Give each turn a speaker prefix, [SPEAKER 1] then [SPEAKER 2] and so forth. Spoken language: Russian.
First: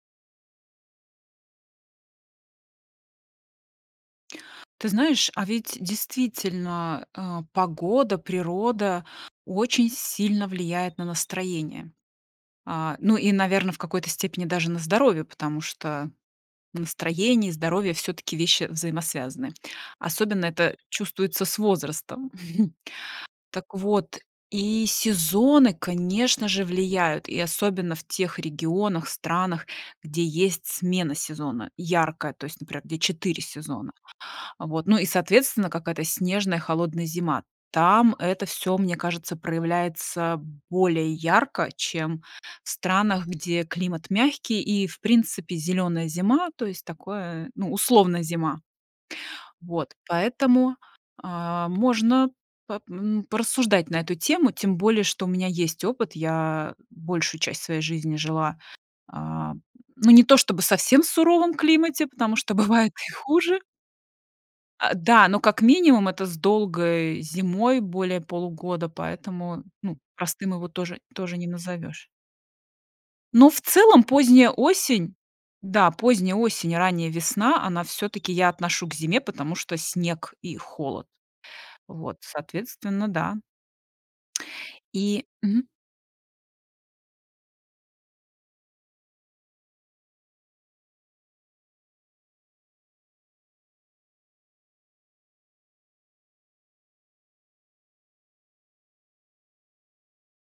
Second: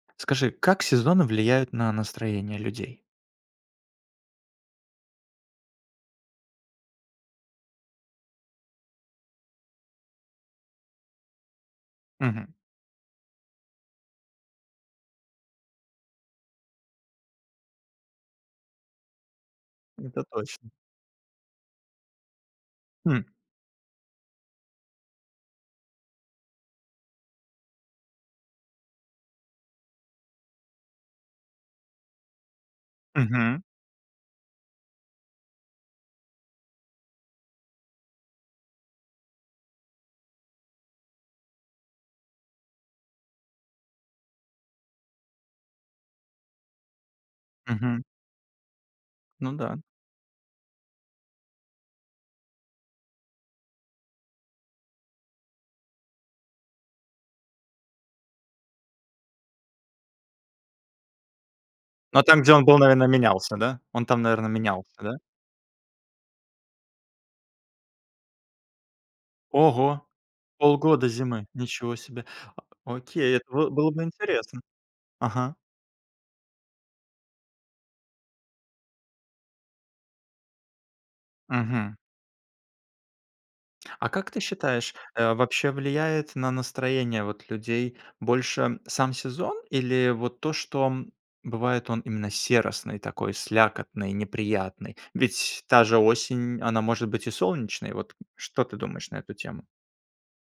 [SPEAKER 1] Скажи, как сезоны влияют на настроение людей?
[SPEAKER 2] Ты знаешь, а ведь действительно, а, погода, природа очень сильно влияет на настроение.
[SPEAKER 1] Мгм.
[SPEAKER 2] А, ну и, наверно, в какой-то степени даже на здоровье, потому что настроение и здоровье всё-таки вещи взаимосвязанные,
[SPEAKER 1] Это
[SPEAKER 2] особенно
[SPEAKER 1] точно.
[SPEAKER 2] это чувствуется с возрастом.
[SPEAKER 1] Хм.
[SPEAKER 2] Так вот, и сезоны, конечно же, влияют, и особенно в тех регионах, странах, где есть смена сезона яркая, то есть, например, где 4
[SPEAKER 1] Мгм.
[SPEAKER 2] сезона. Вот. Ну и, соответственно, какая-то снежная холодная зима. Там это всё, мне кажется, проявляется более ярко, чем в странах, где климат мягкий и в принципе зелёная зима, то есть такое, ну,
[SPEAKER 1] Мгм.
[SPEAKER 2] условно, зима.
[SPEAKER 1] Ну да.
[SPEAKER 2] Вот, поэтому, а, можно пап м, порассуждать на эту тему. Тем более, что у меня есть опыт, я большую часть своей жизни жила, а, ну, не то чтобы совсем в суровом климате,
[SPEAKER 1] Но
[SPEAKER 2] потому
[SPEAKER 1] там,
[SPEAKER 2] что
[SPEAKER 1] где он был,
[SPEAKER 2] бывает
[SPEAKER 1] наверно,
[SPEAKER 2] и
[SPEAKER 1] менялся,
[SPEAKER 2] хуже.
[SPEAKER 1] да? Он там, наверно,
[SPEAKER 2] А,
[SPEAKER 1] менялся, да?
[SPEAKER 2] да, но как минимум это с долгой зимой более полугода, поэтому, ну,
[SPEAKER 1] Ого.
[SPEAKER 2] простым его тоже
[SPEAKER 1] Полгода
[SPEAKER 2] тоже не
[SPEAKER 1] зимы. Ничего
[SPEAKER 2] назовешь.
[SPEAKER 1] себе. О окей, это
[SPEAKER 2] Ну, в
[SPEAKER 1] во было бы
[SPEAKER 2] целом, поздняя
[SPEAKER 1] интересно.
[SPEAKER 2] осень,
[SPEAKER 1] Ага.
[SPEAKER 2] да, поздняя осень, ранняя весна, она всё-таки, я отношу к зиме, потому что снег и холод.
[SPEAKER 1] Мгм.
[SPEAKER 2] Вот, соответственно, да.
[SPEAKER 1] А как ты считаешь,
[SPEAKER 2] И,
[SPEAKER 1] э,
[SPEAKER 2] мгм.
[SPEAKER 1] вообще влияет на настроение вот людей больше сам сезон или вот то, что, м, бывает он именно серосный, такой слякотный, неприятный? Ведь та же осень, она может быть и солнечной. Вот что ты думаешь на эту тему?